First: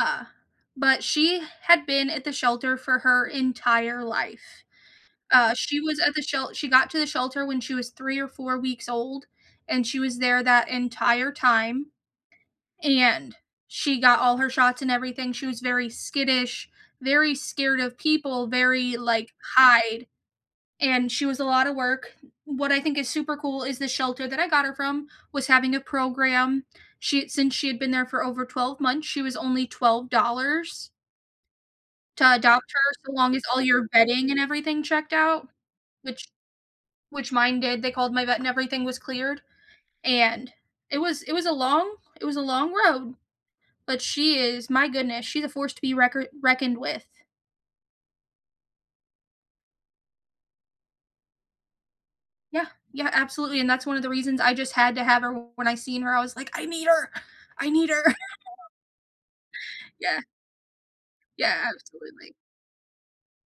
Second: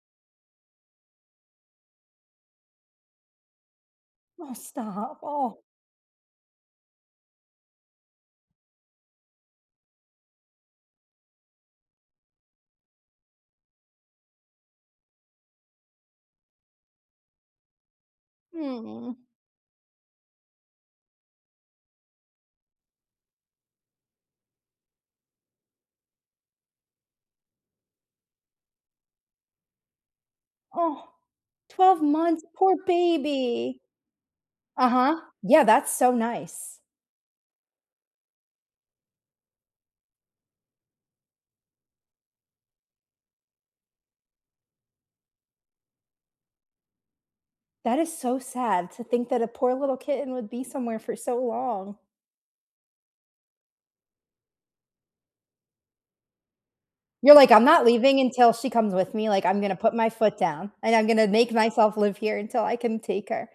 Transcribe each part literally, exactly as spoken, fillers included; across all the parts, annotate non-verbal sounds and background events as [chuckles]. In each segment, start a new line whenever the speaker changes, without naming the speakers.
Uh, but she had been at the shelter for her entire
Oh,
life.
stop.
Uh,
Oh
she was at the shel she got to the shelter when she was three or four weeks old, and she was there that entire time, and she got all her shots and everything, she was very skittish, very scared of people, very,
Mm.
like, hide. And she was a lotta work. What I think is super cool is the shelter that I got her from was having a program, she since she had been there for over twelve months, she was only twelve dollars
Oh. twelve
to
months?
adopt
Poor
her so long as all
baby.
your bedding and everything checked
Uh-huh.
out,
Yeah, that's so
which
nice.
which mine did. They called my vet and everything was cleared. And it was it was a long it was a long road, but she is my goodness, she's a force to be reckor reckoned with.
That is so sad to think that a poor little kitten would be somewhere for so long.
Yeah. Yeah, absolutely, and that's one of the reasons I just had to have her when I seen her, I was like, "I need her.
You're like, "I'm
I
not
need her."
leaving until
[chuckles]
she comes with me," like, "I'm gonna put my
Yeah.
foot down and I'm gonna make
Yeah,
myself live
absolutely.
here until I can take her."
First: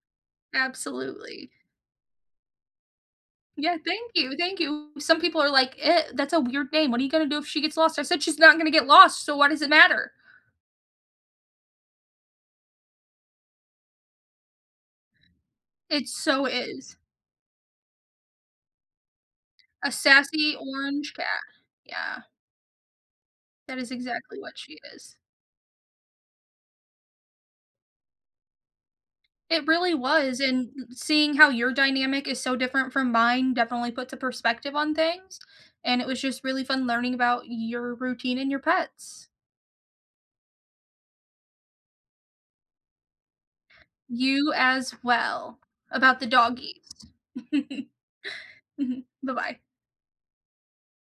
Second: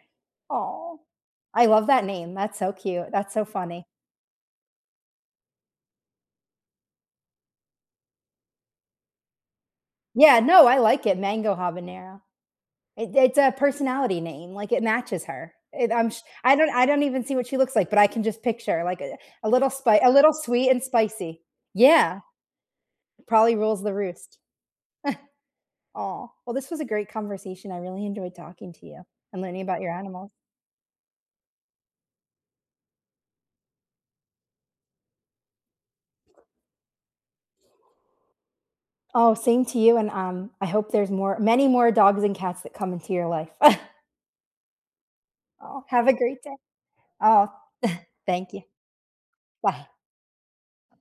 Aw.
Absolutely.
I love that name, that's so cute, that's so
Yeah,
funny.
thank you, thank you. Some people are, like, "Eh that's a weird name. What are gonna do if she gets lost?" I said, "She's not gonna get lost, so why does it matter?"
Yeah, no, I like it, Mango Habanero. It it's a personality name, like, it matches her. It,
It
um sh
so
I don't I
is.
don't even see what she looks like, but I can just picture, like, uh, a little
A
spi a little
sassy
sweet and
orange cat.
spicy. Yeah.
Yeah.
Probably
That
rules
is
the roost.
exactly what she is.
[chuckles] Aw, well this was a great conversation, I really enjoyed talking to you and learning
It
about your
really
animals.
was and seeing how your dynamic is so different from mine definitely puts a perspective on things, and it was just really fun learning about your routine and your pets.
Oh, same to you and, um, I hope there's more many more dogs and cats that come into your life. [chuckles]
You as well,
Aw, have a
about the
great day.
doggies.
Oh, [chuckles]
[chuckles]
thank you.
Mhm. Bye-bye.
Bye.